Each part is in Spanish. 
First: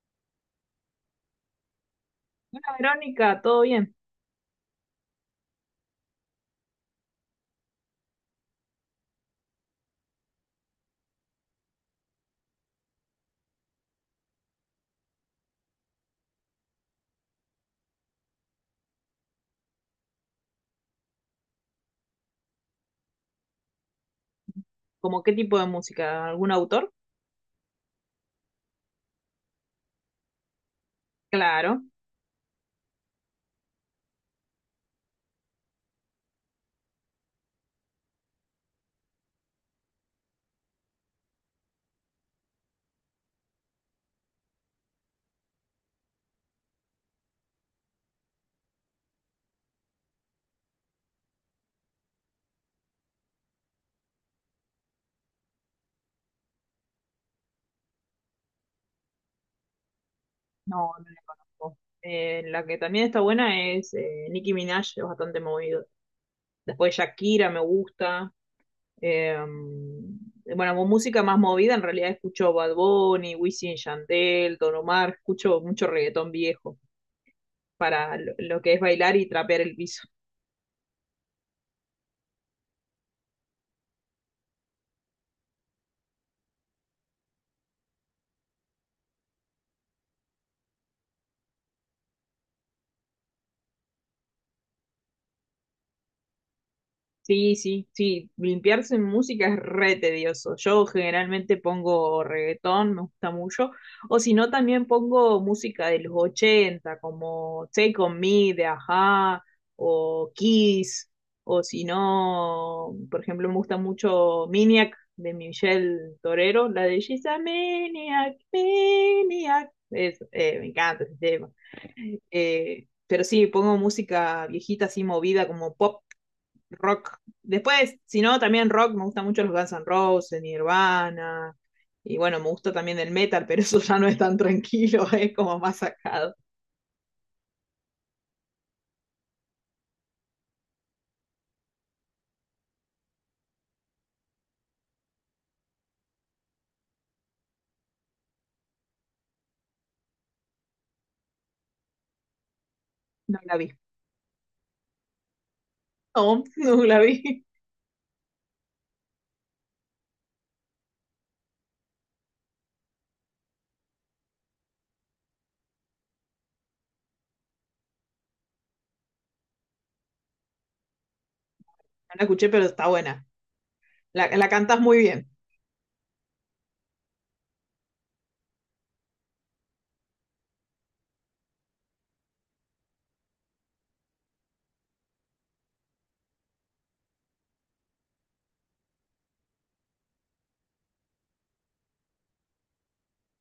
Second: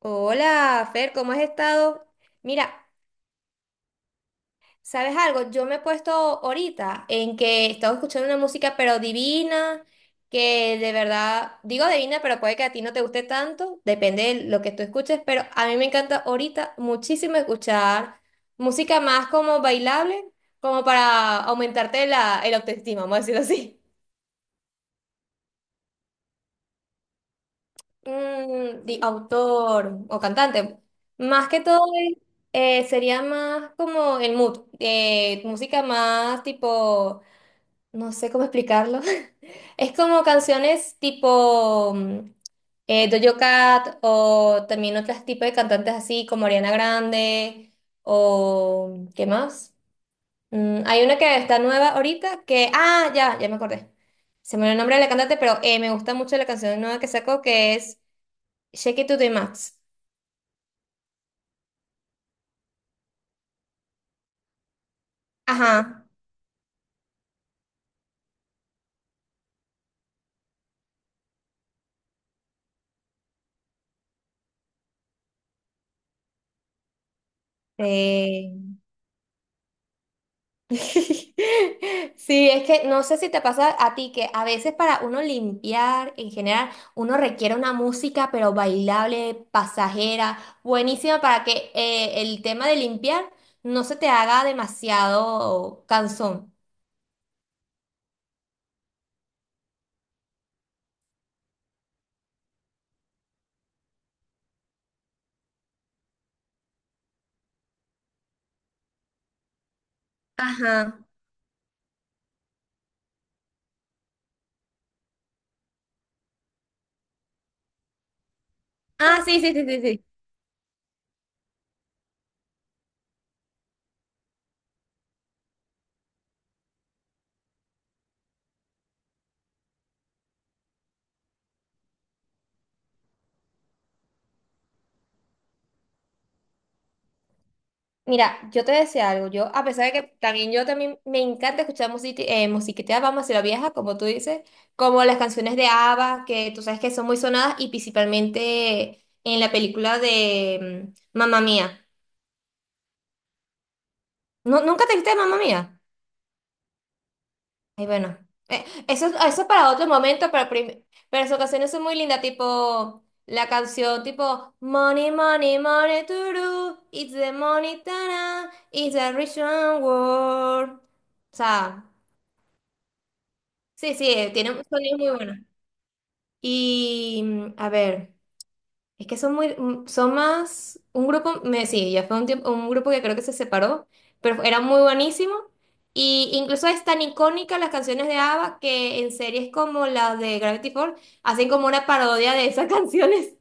Hola, Fer, ¿cómo has estado? Mira, Verónica, ¿todo bien? ¿sabes algo? Yo me he puesto ahorita en que estaba escuchando una música pero divina, que de verdad, digo divina, pero puede que a ti no te guste tanto, depende de lo que tú escuches, pero a mí me encanta ahorita muchísimo escuchar música más como bailable, como para aumentarte la, el autoestima, vamos a decirlo así. ¿Cómo qué tipo de música? ¿Algún autor? ¿Autor o cantante? Más que todo Claro, es- sería más como el mood, música más tipo, no sé cómo explicarlo. Es como canciones tipo Doja Cat, o también otros tipos de cantantes así como Ariana Grande. ¿O qué más? Hay una que está nueva ahorita que, ah, ya me acordé. Se me olvidó el nombre de la cantante, pero me gusta mucho la canción nueva que sacó, que es Sé que tú te Max. no, no la conozco. La que también está buena es Nicki Minaj, es bastante movido. Ajá. Después Shakira me gusta. Eh, bueno, con música más movida, en realidad escucho Bad Bunny, Wisin y Yandel, Don Omar, escucho mucho reggaetón viejo para lo, Eh. lo que es bailar y trapear el piso. Sí, es que no sé si te pasa a ti que a veces para uno limpiar en general, uno requiere una música pero bailable, pasajera, buenísima para que el tema de limpiar no se te haga demasiado cansón. Sí, sí, sí, limpiarse en música es re tedioso. Yo generalmente pongo reggaetón, me gusta mucho. O si no, también pongo música de los 80, como Take On Me de Ajá, o Ajá. Kiss. O si no, por ejemplo, me gusta mucho Maniac de Michelle Torero, la de She's a Maniac, Ah, sí, sí, sí, Maniac. sí, sí. Me encanta ese tema. Pero sí, pongo música viejita así movida como pop rock. Después, si no, también rock, me gustan mucho los Guns N' Roses, Nirvana, y bueno, me gusta también el metal, pero eso ya no es tan tranquilo, es como más sacado. Mira, yo te decía algo, yo a pesar de que también, yo también me encanta escuchar musiquita, vamos, a la vieja, como tú dices, como las canciones de ABBA, que tú sabes que son muy sonadas y principalmente en la película de Mamma Mía. No la vi. ¿No, nunca te viste Mamma Mía? No, no la vi. Ay, bueno, eso, eso es para otro momento, pero, pero sus canciones son muy lindas, tipo la canción tipo Money, Money, Money, Turu, It's the Money, Tana, It's a Rich World. O sea. No la escuché, pero está buena. Sí, sí, La, la tiene un cantás muy muy bien. buenos. Y a ver, es que son muy, son más, un grupo, me, sí, ya fue un tiempo, un grupo que creo que se separó, pero era muy buenísimo. Y incluso es tan icónica las canciones de ABBA que en series como la de Gravity Falls hacen como una parodia de esas canciones.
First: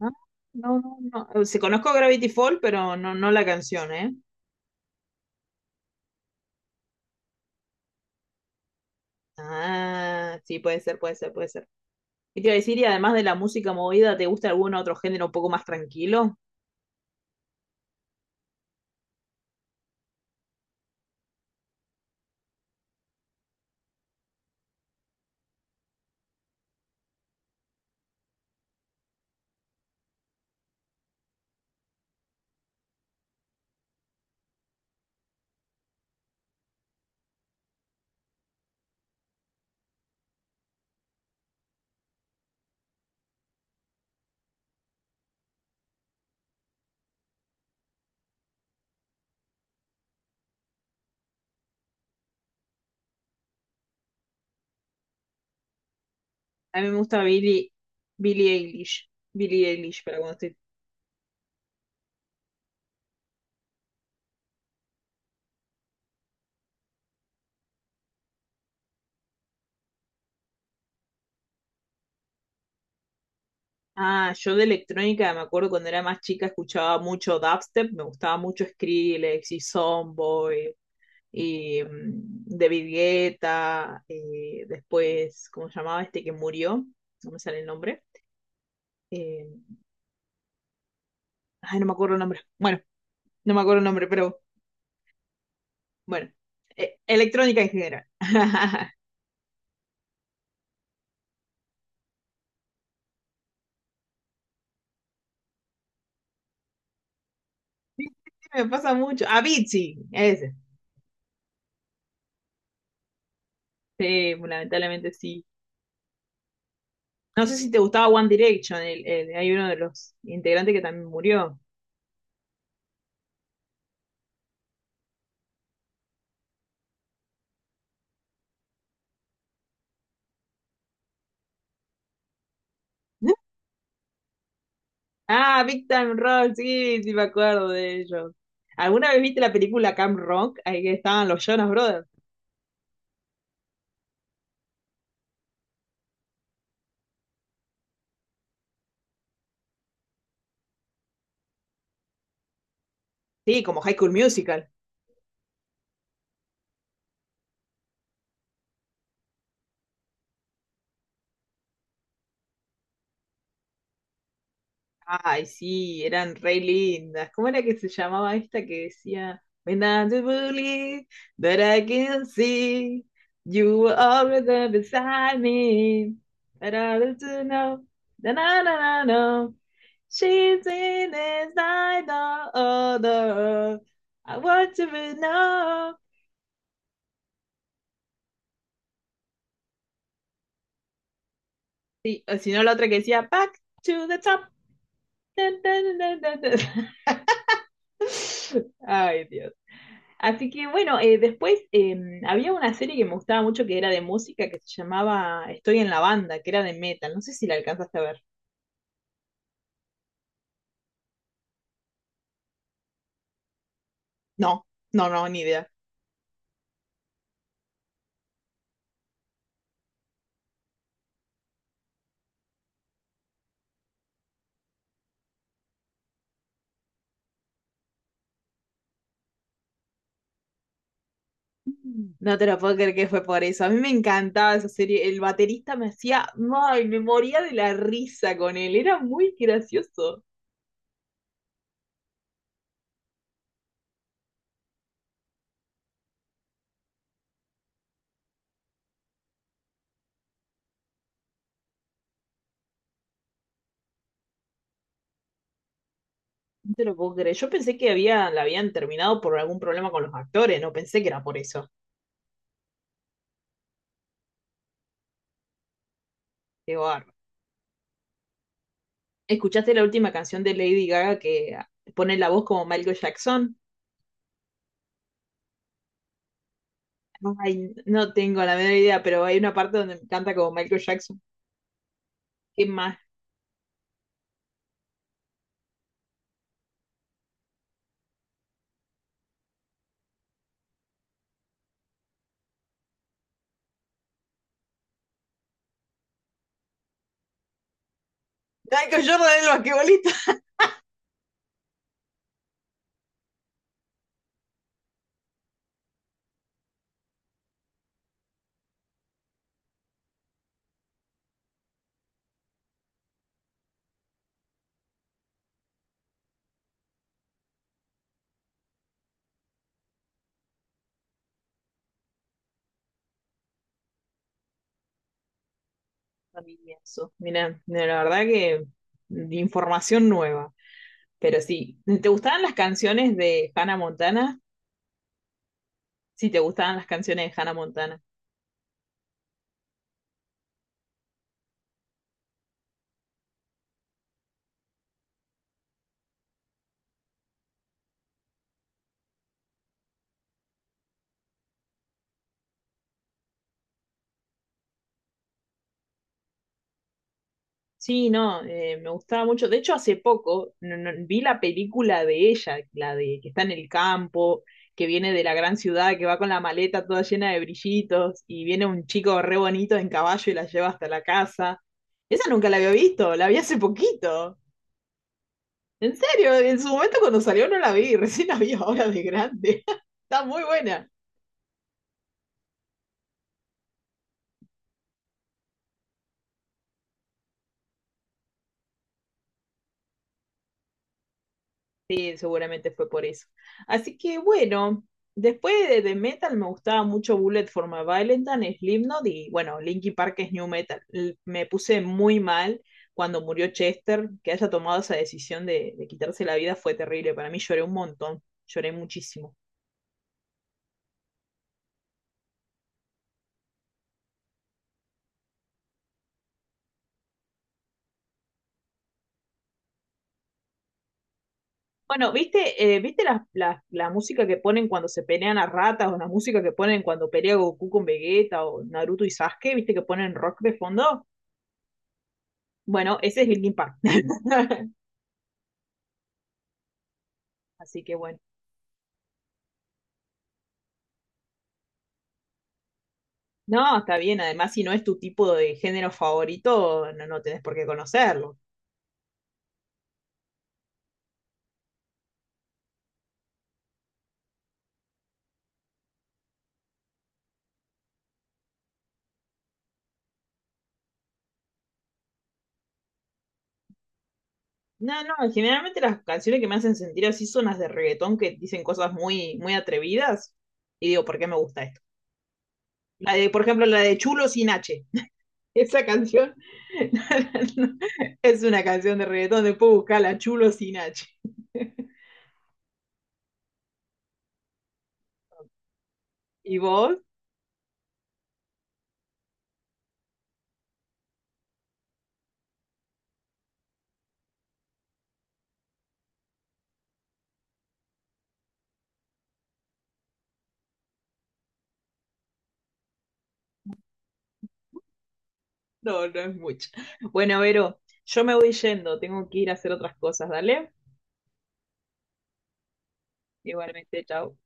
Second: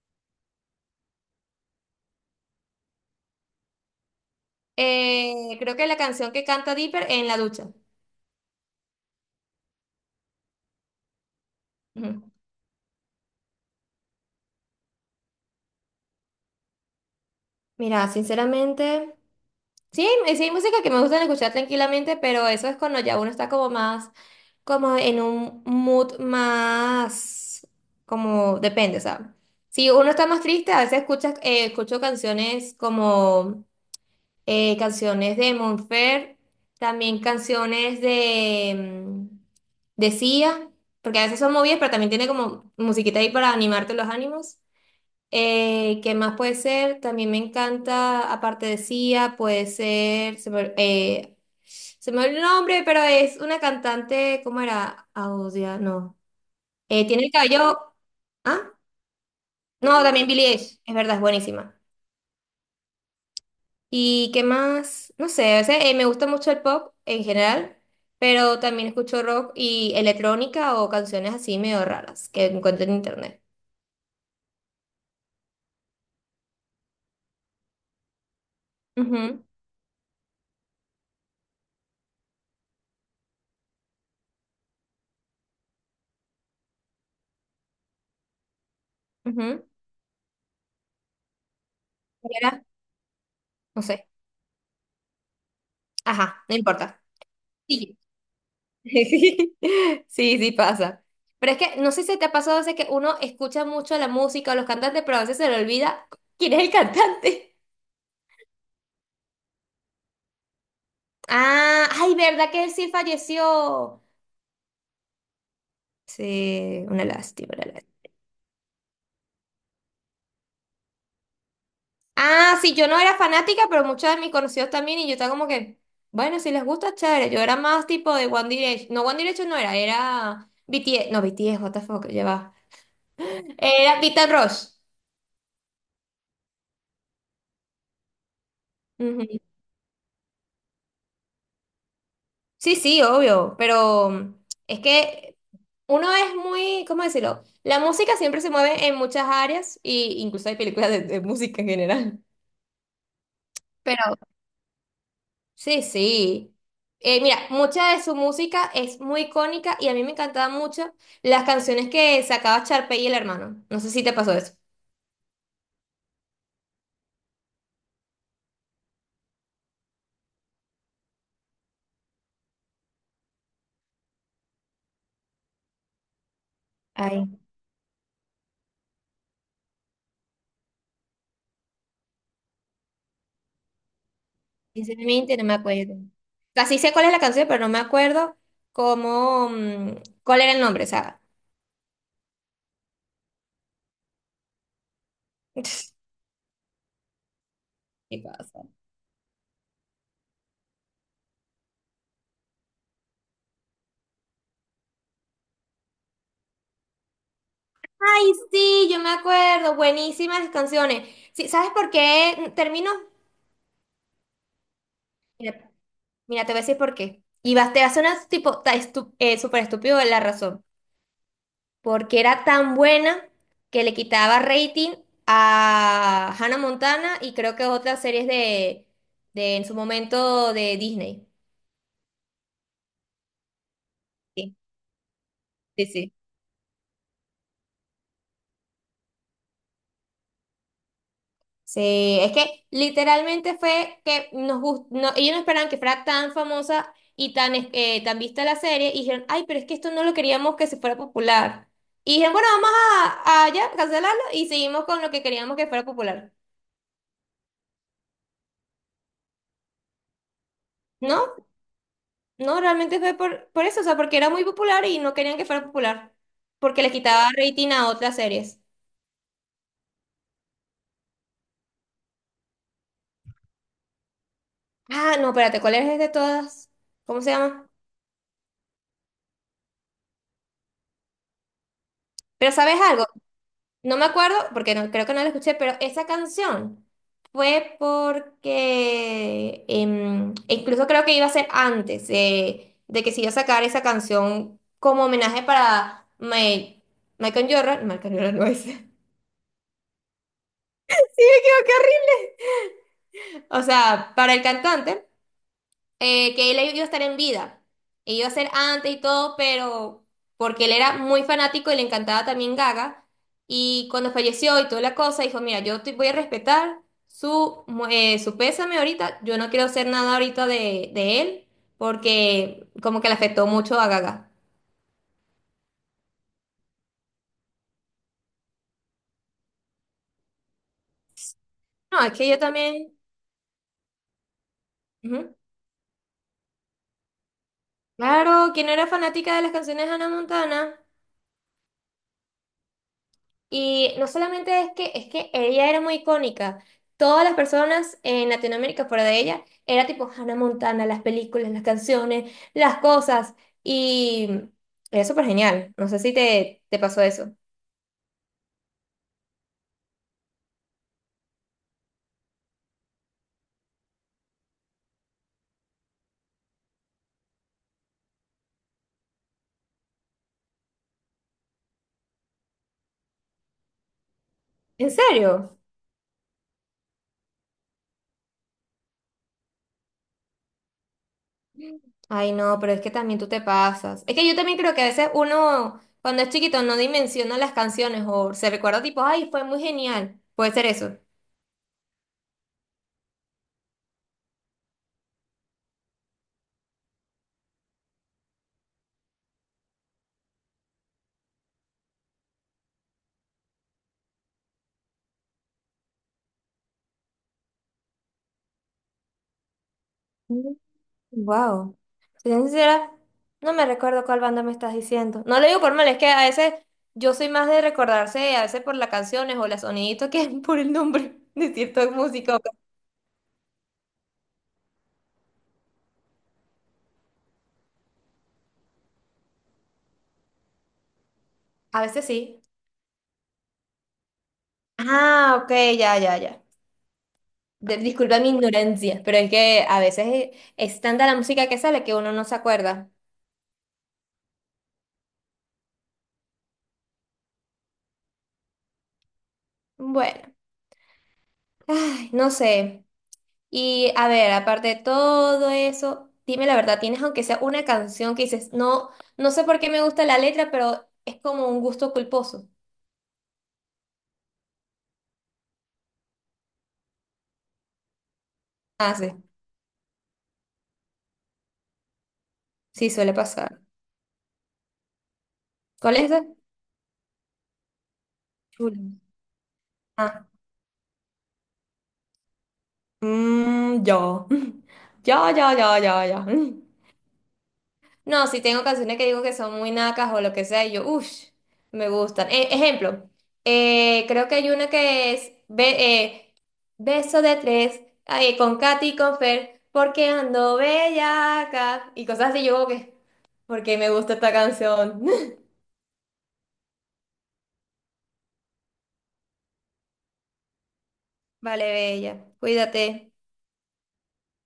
Ah, no, no, no. Se conozco Gravity Fall, pero no, no la canción, ¿eh? Creo que la canción que canta Dipper en la ducha. Ah, sí, puede ser, puede ser, puede ser. Ujú. ¿Qué te iba a decir? Y además de la música movida, ¿te gusta algún otro género un poco más tranquilo? Mira, sinceramente. Sí, sí hay música que me gusta escuchar tranquilamente, pero eso es cuando ya uno está como más, como en un mood más, como depende, ¿sabes? Si uno está más triste, a veces escuchas, escucho canciones como canciones de Monfer, también canciones de, mm, de Sia, porque a veces son movidas, pero también tiene como musiquita ahí para animarte los ánimos. ¿Qué más puede ser? También me encanta, aparte de Sia, puede ser, se me olvidó el nombre, pero es una cantante, ¿cómo era? Audia, no. A mí me gusta Tiene el cabello, Billie ¿ah? Eilish. Billie Eilish, No, para también cuando Billie estoy... Eilish, es verdad, es buenísima. ¿Y qué más? No sé, a veces, me gusta mucho el pop en general, pero también escucho rock y electrónica o canciones así medio raras que encuentro en internet. Ah, yo de electrónica me acuerdo cuando era más chica escuchaba mucho dubstep, me gustaba mucho Ujú, Skrillex y Soundboy y David Guetta, después, ¿cómo se llamaba este que murió? No me sale el nombre. Eh, ujú. No me acuerdo el ¿Cuál nombre. era? Bueno, no me acuerdo No el sé. nombre, pero bueno, Ajá, no importa. electrónica en Sí. general. Sí, sí pasa. Pero es que no sé si te ha pasado a veces que uno escucha mucho la música o los cantantes, pero a veces se le olvida quién es el cantante. Sí, me pasa mucho. Avicii, ese. Ah, ay, ¿verdad que él sí falleció? Sí, lamentablemente sí. Sí, una No lástima, sé una si te gustaba lástima. One Direction, hay uno de los integrantes que también murió. Ah, sí, yo no era fanática, pero muchos de mis conocidos también, y yo estaba como que, bueno, si les gusta, chévere. Yo era más tipo de One Direction. No, One Direction no era, era BTS. No, BTS, what the fuck, ya va. Era Beat and Rush. Ah, Big Time Rock, sí, sí me acuerdo de ellos. ¿Alguna vez viste la película Camp Rock? Ahí que estaban los Jonas Brothers. Sí, sí, obvio, pero es que uno es muy, ¿cómo decirlo? La música siempre se mueve en muchas áreas y incluso hay películas de música en general. Sí, como High School Pero Musical. sí, sí. Mira, mucha de su música es muy icónica y a mí me encantaban mucho las canciones que sacaba Charpe y el hermano. No sé si te pasó eso. Ay, sí, eran re lindas. ¿Cómo era que se llamaba esta que decía? When I do believe that I can see you were always there beside me. But I Ay, don't know. Na, na, na, na, na. She's in is like no other. I want to be sinceramente no me acuerdo. know. Casi sé cuál es la canción, pero no me acuerdo cómo, cuál era el nombre, o sea. Sí, o si no, la otra que decía Back to the top. ¿Qué pasa? Ay, Dios. Así que bueno, después había una serie que me gustaba mucho que era de música que se llamaba Estoy en la banda, que era de metal. No sé si la alcanzaste a ver. Ay, sí, yo me acuerdo, buenísimas las canciones. Sí, ¿sabes por qué termino? No, no, no, ni idea. Mira, mira, te voy a decir por qué. Y vas, te va a sonar tipo súper estúpido la razón. Porque era tan buena que le quitaba rating a Hannah Montana y creo que otras series de en su momento de Disney. No te lo puedo creer que fue por eso. A mí me encantaba Sí, esa serie. El baterista sí, me sí. hacía, ay, me moría de la risa con él. Era muy gracioso. Sí, es que literalmente fue que no, ellos no esperaban que fuera tan famosa y tan, tan vista la serie y dijeron, ay, pero es que esto no lo queríamos que se fuera popular. Y dijeron, bueno, vamos a ya cancelarlo y seguimos con lo que queríamos que fuera popular. No te lo puedo creer. Yo pensé que había, la habían terminado por algún problema con los actores. No pensé que era por No, eso. no, realmente fue por eso, o sea, porque era muy popular y no querían que fuera popular, Qué porque les bárbaro. quitaba rating a otras series. ¿Escuchaste la última canción de Lady Gaga que pone la voz como Michael Jackson? Ah, no, espérate, ¿cuál es de todas? ¿Cómo se llama? Ay, no tengo la menor idea, pero hay una parte donde canta como Michael Jackson. Pero ¿Qué ¿sabes más? algo? No me acuerdo, porque no, creo que no la escuché, pero esa canción fue porque e incluso creo que iba a ser antes de que se iba a sacar esa canción como homenaje para Michael Jordan. Michael Jordan no es. Michael Jordan el basquetbolista. O sea, para el cantante. Eh, que él iba a estar en vida. E iba a ser antes y todo, pero porque él era muy fanático y le encantaba también Gaga. Y cuando falleció y toda la cosa, dijo, mira, yo te voy a respetar su, su pésame ahorita. Yo no quiero hacer nada ahorita de él, porque como que le afectó mucho a Gaga. Familia, eso. Mira, no, la verdad que de información nueva. Pero sí, No, ¿te es que yo gustaban las también... canciones de Hannah Montana? Ujú. Sí, te gustaban las canciones de Hannah Montana. Claro, ¿quién no era fanática de las canciones de Hannah Montana? Y no solamente es que ella era muy icónica. Todas las personas en Latinoamérica fuera de ella era tipo Hannah Montana, las películas, las canciones, las cosas. Y era súper genial. No sé si te, te pasó eso. Sí, no, me gustaba mucho. De hecho, hace poco vi la película de ella, la de que está en el campo, que viene de la gran ciudad, que va con la maleta toda llena de brillitos y viene un chico re bonito en caballo y la lleva hasta la casa. Esa nunca la había visto, la vi hace poquito. ¿En serio? En serio, en su momento cuando salió no la vi, recién la vi ahora de grande. Está muy buena. Ay, no, pero es que también tú te pasas. Es que yo también creo que a veces uno, cuando es chiquito, no dimensiona las canciones o se recuerda tipo, ay, fue muy genial. Puede ser eso. Sí, seguramente fue por eso. Así que bueno, después de Metal me gustaba mucho Bullet for My Valentine, Slipknot y bueno, Linkin Park es New Metal. Me puse muy mal cuando murió Chester, que haya tomado esa decisión de quitarse la vida fue terrible. Para mí lloré un montón, lloré muchísimo. Wow. Si soy sincera, no me recuerdo cuál banda me estás diciendo. No lo digo por mal, es que a veces yo soy más de recordarse, a veces por las canciones o los soniditos que por el nombre de cierta Bueno, música. ¿Viste la música que ponen cuando se pelean a ratas o la música que ponen cuando pelea Goku con Vegeta o Naruto y Sasuke? ¿Viste que ponen rock de fondo? A veces sí. Bueno, ese es Linkin Park. Ah, ok, ya, ya, ya. Así que bueno. Disculpa mi ignorancia, pero es que a veces es, es tanta la música que sale que uno no se acuerda. No, está bien. Además, si no es tu tipo de género favorito, no, no tenés por qué conocerlo. Bueno, ay, no sé. Y a ver, aparte de todo eso, dime la verdad, ¿tienes aunque sea una canción que dices, no, no sé por qué me gusta la letra, pero es como un gusto culposo? No, no, generalmente las canciones que me hacen sentir así son las de reggaetón que dicen cosas Ah, sí, muy, muy atrevidas. Y digo, ¿por qué me gusta esto? sí, suele La de, por pasar. ejemplo, la de Chulo sin H. Esa ¿Cuál es esa? canción no, es una Chulo. canción de reggaetón, después buscarla Ah, chulo sin H. Yo. Yo, yo, yo, yo, yo. ¿Y vos? No, si tengo canciones que digo que son muy nacas o lo que sea, y yo, uff, me gustan. Ejemplo, creo que hay una que es Beso de tres, ay, con Katy y con Fer, porque ando bellaca, y cosas así, yo como que, porque me gusta esta canción. No, no es mucho. Bueno, Vero, yo me voy yendo, tengo que ir a hacer otras cosas, dale. Vale, bella, cuídate. Igualmente, chao.